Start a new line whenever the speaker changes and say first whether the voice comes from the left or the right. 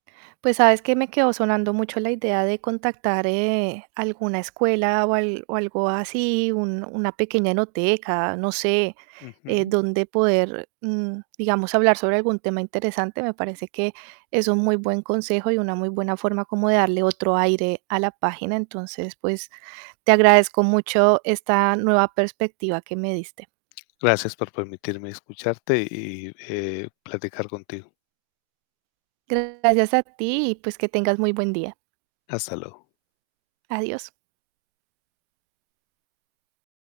right: Pues, sabes, que me quedó sonando mucho la idea de contactar, eh, alguna escuela, o al o algo así, un una pequeña enoteca, no sé, eh,
left: Ujú.
right: donde poder, mm, digamos, hablar sobre algún tema interesante. Me parece, que es un muy buen consejo y una muy buena forma, como de darle otro aire a la página. Entonces, pues, te agradezco mucho esta nueva perspectiva que me diste.
left: Gracias por permitirme escucharte, y, eh, platicar contigo.
right: Gracias a ti, y pues, que tengas muy buen día.
left: Hasta luego.
right: Adiós.